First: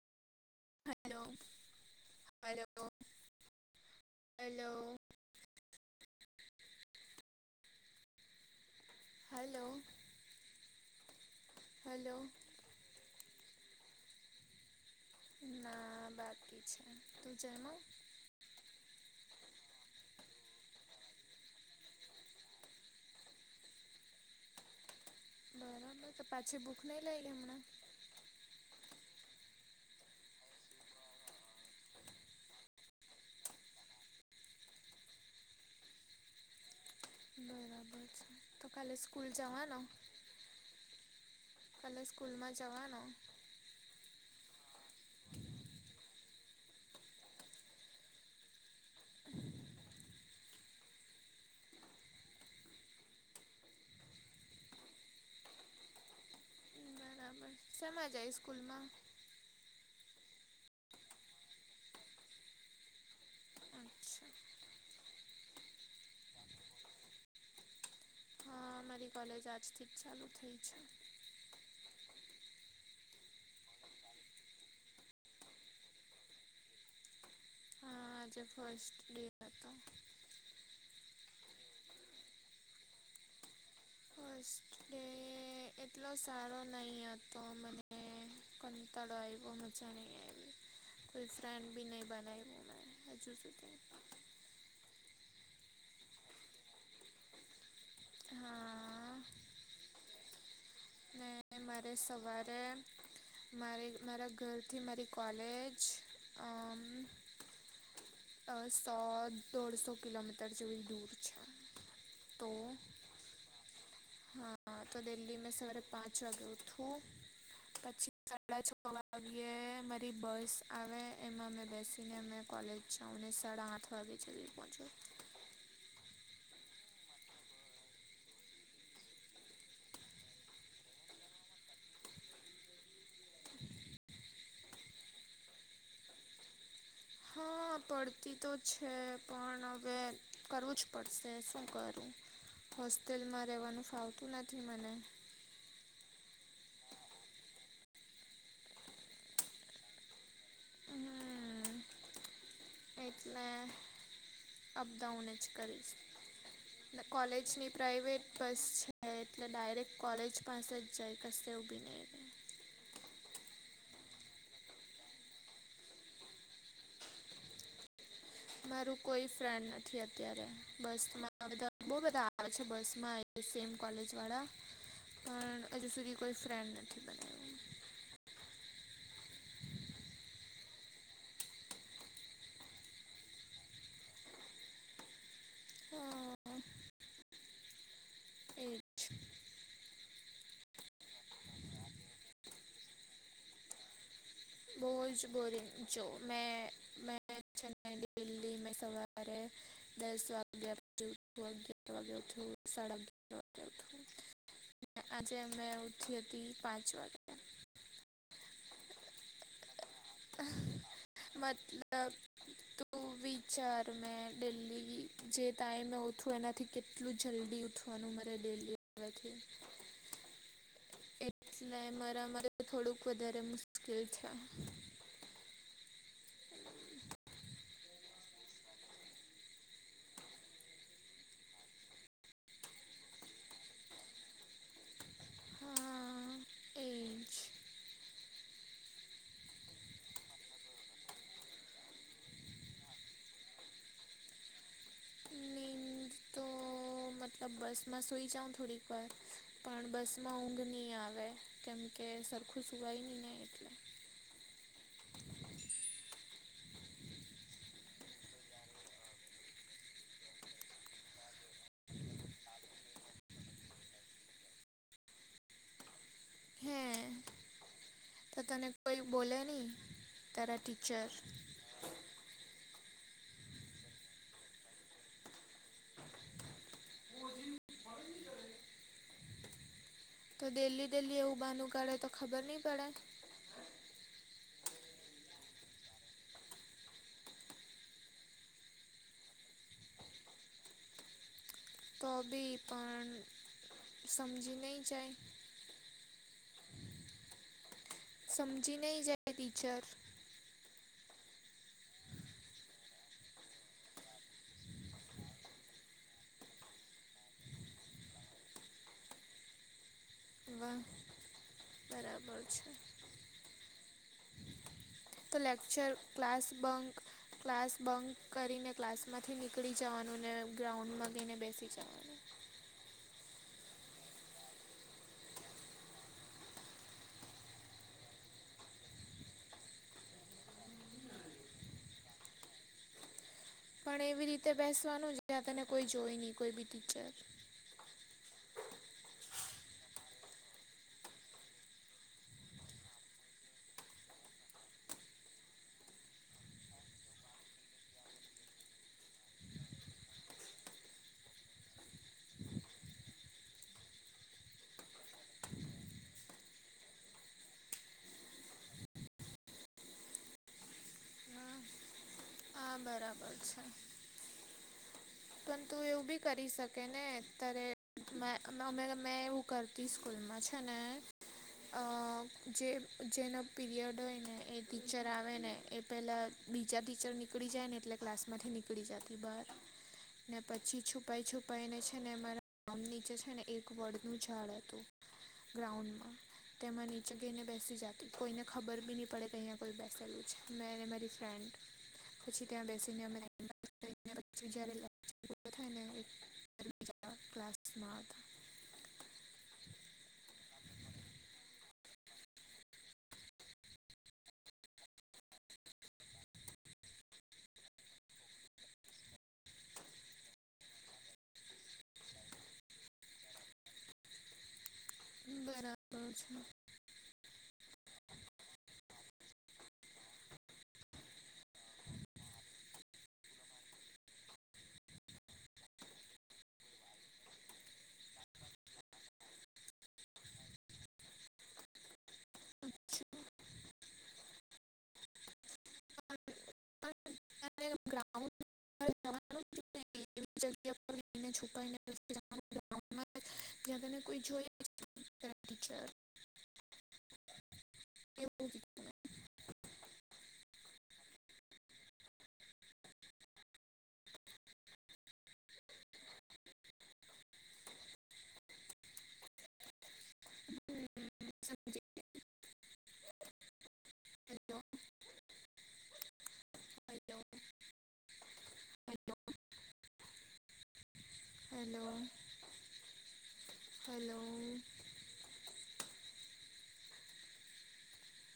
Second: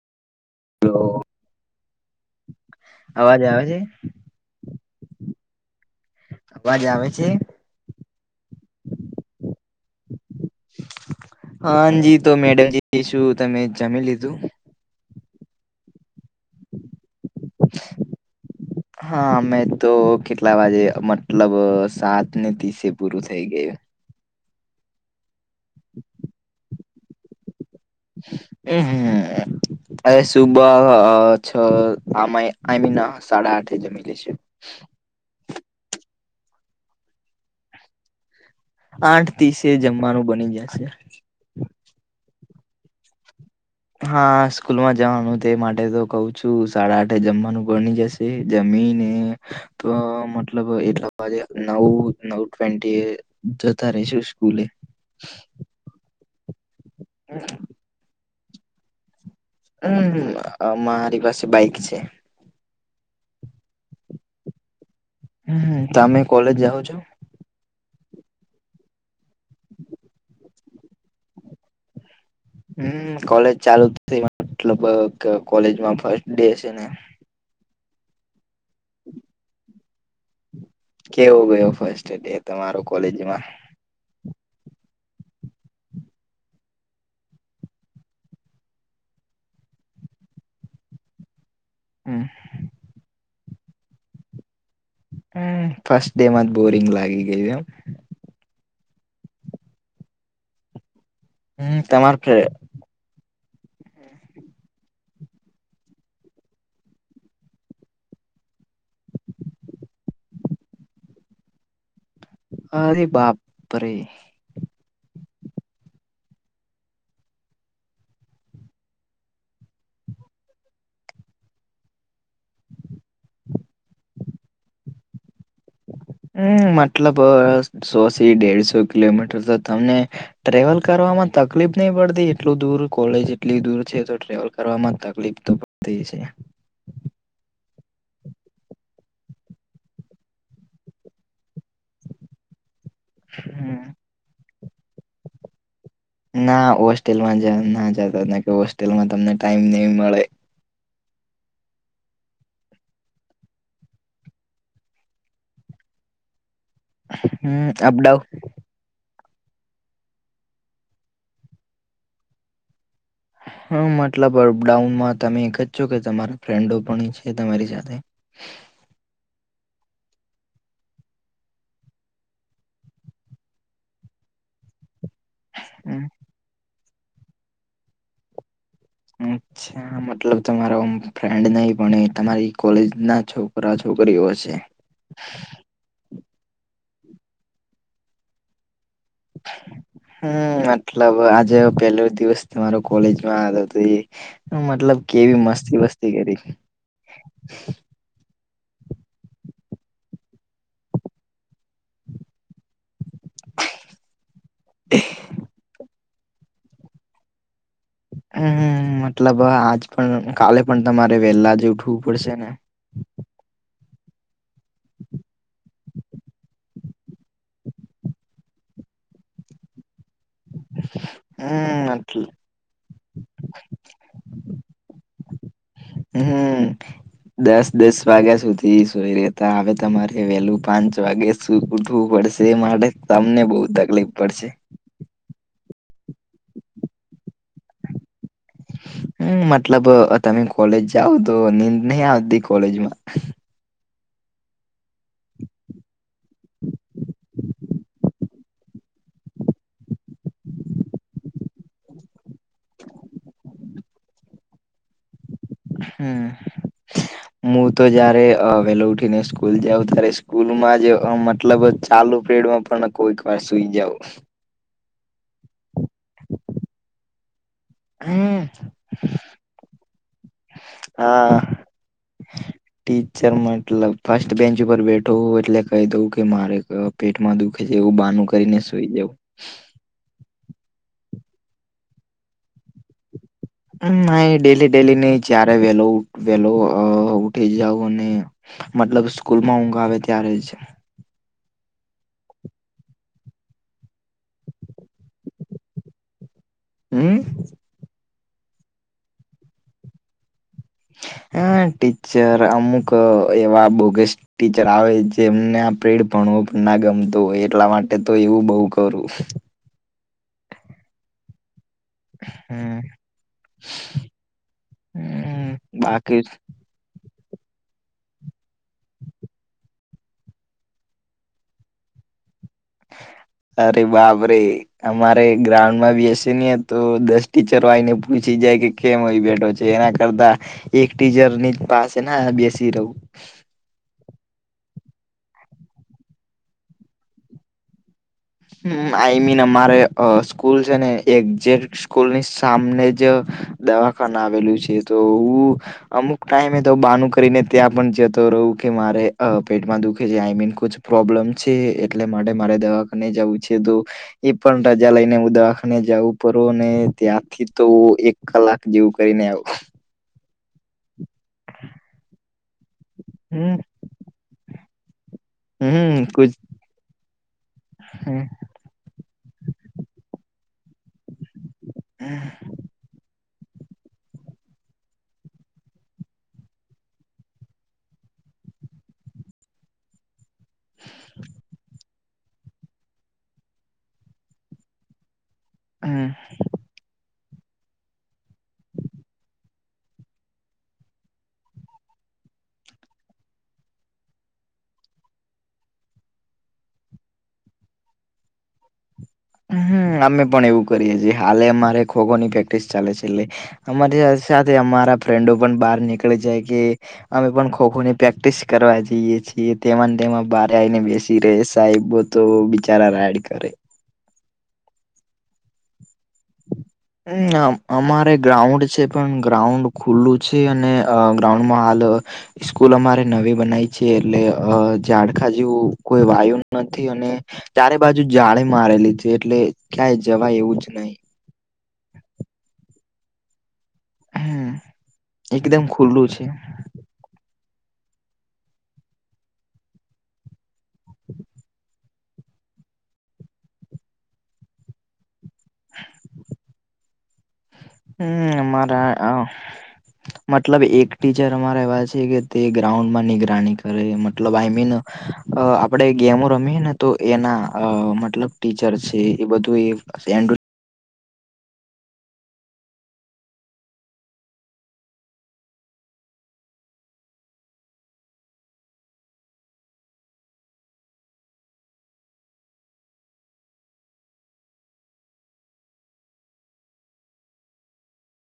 Hello, hello અવાજ આવે છે? હલો. અવાજ આવે છે? હલો. હાંજી હલો તો મેડમજી શું તમે જમી લીધું? ના બાકી છે તું જ [inaudible] હા અમે તો કેટલા વાજે મતલબ સાત ને ત્રીસે પૂરું થઈ ગયું. બરાબર તો પાછી ભૂખ નઈ લાઈગે હમણાં? અ હમ્મ અ અરે સુબ હ છ આમાં આઈ મીન સાડા આઠે જમી લઈશું. [inaudible] બરાબર છે તો કાલે સ્કૂલ જવાનો? હારું બની જશે. કાલે સ્કૂલમાં જવાનો? હા, સ્કૂલમાં જવાનું તે માટે તો કઉ છું સાડા આઠે જમવાનું બની જશે. [unintelligible] જમીને તો મતલબ એટલા વાજે નવુ નવુ ટ્વેન્ટી એ જતા રહીશું સ્કૂલે. બરાબર. શેમાં જાય સ્કૂલ માં? હમ્મ અ મારી પાસે બાઈક છે. અચ્છા. હમ્મ તમે કોલેજ જાઓ છો? હા અમારી કોલેજ આજથી જ ચાલુ થઈ છે. હમ્મ, કોલેજ ચાલુ થઈ મતલબ કોલેજમાં ફસ્ટ ડે હશે ને? હા, આજે ફસ્ટ ડે હતો. કેવો ગયો ફસ્ટ ડે તમારો કોલેજમાં? ફસ્ટ ડે એટલો સારો નહિ હતો મને કંટાળો આઈવો મજા નહિ આઈવી. કોઈ ફ્રેન્ડ બી નહી બનાઈવો હજું સુધી હમ્મ, ફસ્ટ ડે માં જ બોરિંગ લાગી ગયુ એમ? હા આ આ. ને એમ હમ મારે તમાર સવારે મારે મારા ઘરથી મારી કોલેજ અમ અ સો, દોઢ સો કિલોમીટર જેવી દૂર છે. તો અરે બાપરે હા હા તો ડેલી મેં સવારે પાંચ વાગે ઉઠું પછી સાડા છ વાગ્યે મારી બસ આવે એમાં મેં બેસીને અમે કોલેજ જાવ ને સાડા આઠ વાગે છેલ્લે પહોંચું. હમ્મ, મતલબ સો થી ડેઢસો કિલોમીટર તો તમને ટ્રેવલ કરવામાં તકલીફ નહી પડતી? એટલું દૂર કોલેજ એટલી દૂર છે તો ટ્રેવલ કરવામાં તકલીફ તો પડતી છે. હા, પડતી તો છે પણ હવે કરવું જ પડશે શું કરું. [inaudible] હોસ્ટેલમાં હમ રહેવાનું ફાવતું નથી મને. ના હોસ્ટેલમાં જેમ ના જાતા નકે હોસ્ટેલમાં તમને ટાઈમ નહી મળે. હમ્મમ એટલે અપડાઉન જ કરીશ. હમ કોલેજની અપડાઉન પ્રાઈવેટ બસ છે. એટલે ડાયરેક્ટ કોલેજ પાસે જ જાય કસે ઊભી નહી રે. હા મતલબ અપડાઉનમાં તમે એક જ છો. કે તમારા ફ્રેન્ડો પણ છે. તમારી સાથે મારું કોઈ ફ્રેન્ડ નથી અત્યારે બસમાં બધા [unintelligible] બોવ બધા આવે છે બસમાં. સેમ કોલેજવાળા પણ હજુ હમ, સુધી કોઈ ફ્રેન્ડ નથી. બનાવ્યું અછ [inaudible] મતલબ તમારા ફ્રેન્ડ નહી. પણ એ તમારી કોલેજ ના છોકરા છોકરીઓ હશે. [inaudible] હા [unintelligible] એ જ [inaudible] હમ મતલબ આજે પેલો દિવસ તમારો કોલેજ માં હતો. એ બો મતલબ જ કેવી બોરિંગ મસ્તી જો વસ્તી કરી મે મે [unintelligible] દિલ્હી મે સવારે. દસ વાગ્યા પછી ઊઠવું [unintelligible] અગિયાર વાગ્યા ઊઠવું સાડા આજે [unintelligible] મે ઉઠી હતી પાંચ વાગ્યે હમ મતલબ આજ પણ કાલે પણ તમારે વહેલા જે ઉઠવું મતલબ પડશે ને. તું વિચાર મે દેલ્હી જે તઇ મે ઉઠું એનાથી. એટલું જલ્દી ઉઠવાનું મારે ડેલ્લી ઉઠાય તેવી. એટલે હમ એટલે મારા માટે થોડુંક વધારે મુશ્કેલ છે. હમ દસ દસ વાગ્યા સુધી. ઇ સોઈ રેતા આવે તમારે વહેલું પાંચ વાગે શું ઉઠવું પડશે. એ માટે તમને બહુ તકલીફ પડશે. હા એ જ. હમ મતલબ તમે કોલેજ જાઓ તો નીંદ નહી આવતી કોલેજમાં. નીંદ તો મતલબ બસમાં સોઈ જાઉં. થોડીક વાર પણ બસમાં ઊંઘ નહીં આવે. કેમકે સરખું સુવાય નહીં. ને એટલે હમ, મુ તો જયારે વહેલો ઉઠી ને સ્કૂલ જાઉં. ત્યારે સ્કૂલમાં જ મતલબ ચાલુ પેડમાં પણ કોઈક વાર સુઈ જાવ. હે, તો હમ તને કોઈ બોલે નહી તારા ટીચર. હા ટીચર મતલબ ફસ્ટ બેન્ચ ઉપર બેઠો હોવ એટલે કહી દઉં કે મારે. હા પેટમાં દુખે છે. એવું બાનું કરીને સુઈ જવું. તો ડેલી ડેલી એવું બહાનુ કાઢે તો ખબર નહી પડે. હમ ના ડેલી ડેલી નઈ જ્યારે વેલો વેલો અ ઉઠી જાઉ અને. મતલબ સ્કૂલમાં ઊંઘ આવે ત્યારે જ. તો બી પણ સમજી નહી જાય. હમ, સમજી નહી જાય ટીચર. હા ટીચર અમુક એવા બોગસ. ટીચર આવે જેમના પ્રેડ ભણવુ ના ગમતો હોય એટલા માટે તો એવું બઉ કરું. વાહ, બરાબર છે. હમ તો હમ લેક્ચર બાકી ક્લાસ બંક, ક્લાસ બંક કરીને ક્લાસ માંથી નીકળી જવાનું. ને ગ્રાઉન્ડ માં ગઈને બેસી જવાનું. અરે બાપ રે. અમારે ગ્રાઉન્ડ માં બેસીયેન, તો દસ ટીચરો આયી ને પૂછી જાય કે કેમ અહીં બેઠો છે? એના કરતા એક ટીચર ની પાસે ના બેસી રવુ? પણ એવી રીતે બેસવાનું જ્યા, તને કોઈ જોઈ નહી કોઈ બી ટીચર. હમ આઈ મીન અમારે અ સ્કૂલ છે ને એકજેક્ટ સ્કુલ ની સામને જ દવાખાના આવેલું છે. તો હું અમુક ટાઈમે તો બાનું કરીને ત્યાં પણ જતો રહું, કે મારે પેટમાં દુખે છે. આઈ મીન પ્રોબ્લેમ છે. એટલે માટે મારે દવાખાને જવું છે તો, એ પણ રજા લઈને હું દવાખાને જવું કરુંને અને ત્યાંથી તો કલાક જેવું કંઈ ને આવું હ આ બરાબર હમ છે. પણ તું હમ એવું બી કુછ કરી શકે ને, તારે હમ મેં અ અમે મેં એવું કરતી સ્કૂલમાં. છે ને અ જે જેનો પીરિયડ હોય ને એ ટીચર આવે ને, એ પેલા બીજા ટીચર નીકળી જાય ને એટલે ક્લાસમાંથી નીકળી જાતી બહાર. ને પછી છુપાઈ-છુપાઈને છે ને મારા આમ નીચે છે ને એક વડનુ ઝાડ હતું. હમ ગ્રાઉન્ડમાં તેમાં નીચે ગઈને બેસી જાતી. કોઈને ખબર બી નહીં પડે કે અઈંયા કોઈ બેસેલું છે. મે ને મારી ફ્રેન્ડ પછી ત્યાં બેસીને અમે [unintelligible] [inaudible] ક્લાસમાં હતા અમે પણ એવું કરીએ છીએ. હાલે અમારે ખોખોની પ્રેક્ટિસ ચાલે છે. એટલે અમારી આ સાથે અમારા ફ્રેન્ડો પણ બહાર નીકળી જાય કે અમે પણ ખો-ખો ની પ્રેક્ટિસ કરવા જઈએ છીએ. ઈ તેમાંને તેમાં બારે આવીને બેસી રહેે. સાહેબો તો બિચારા રાડ કરે બરાબર છે. હમ અમારે ગ્રાઉન્ડ છે. પણ ગ્રાઉન્ડ ખુલ્લું છે. તે અને અ ગ્રાઉન્ડમાં હાલ સ્કૂલ અમારે નવી બનાઇ છે. એટલે અ ઝાડખા જેવું કોઈ વાયુ નથી અને ચારે બાજુ જાળી મારેલી છે. એટલે ક્યાંય જવાય એવું જ નહીં. છે હમ્મ. એકદમ ખુલ્લું છે. પણ તારે ગ્રાઉન્ડ પર જવાનું [inaudible] [unintelligible] જ્યાં તને કોઈ જોઈ જ ની શકે તારા ટીચર હમ્મ, એવું મારા આમ મતલબ એક ટીચર અમારા એવા છે, કે તે ગ્રાઉન્ડમાં નિગરાની કરે. મતલબ આઈ મીન અ આપડે ગેમો રમીએ ને, તો એના અ મતલબ ટીચર છે. એ બધું એ ધ્યાન [unintelligible] હેલો હલો. Hello hello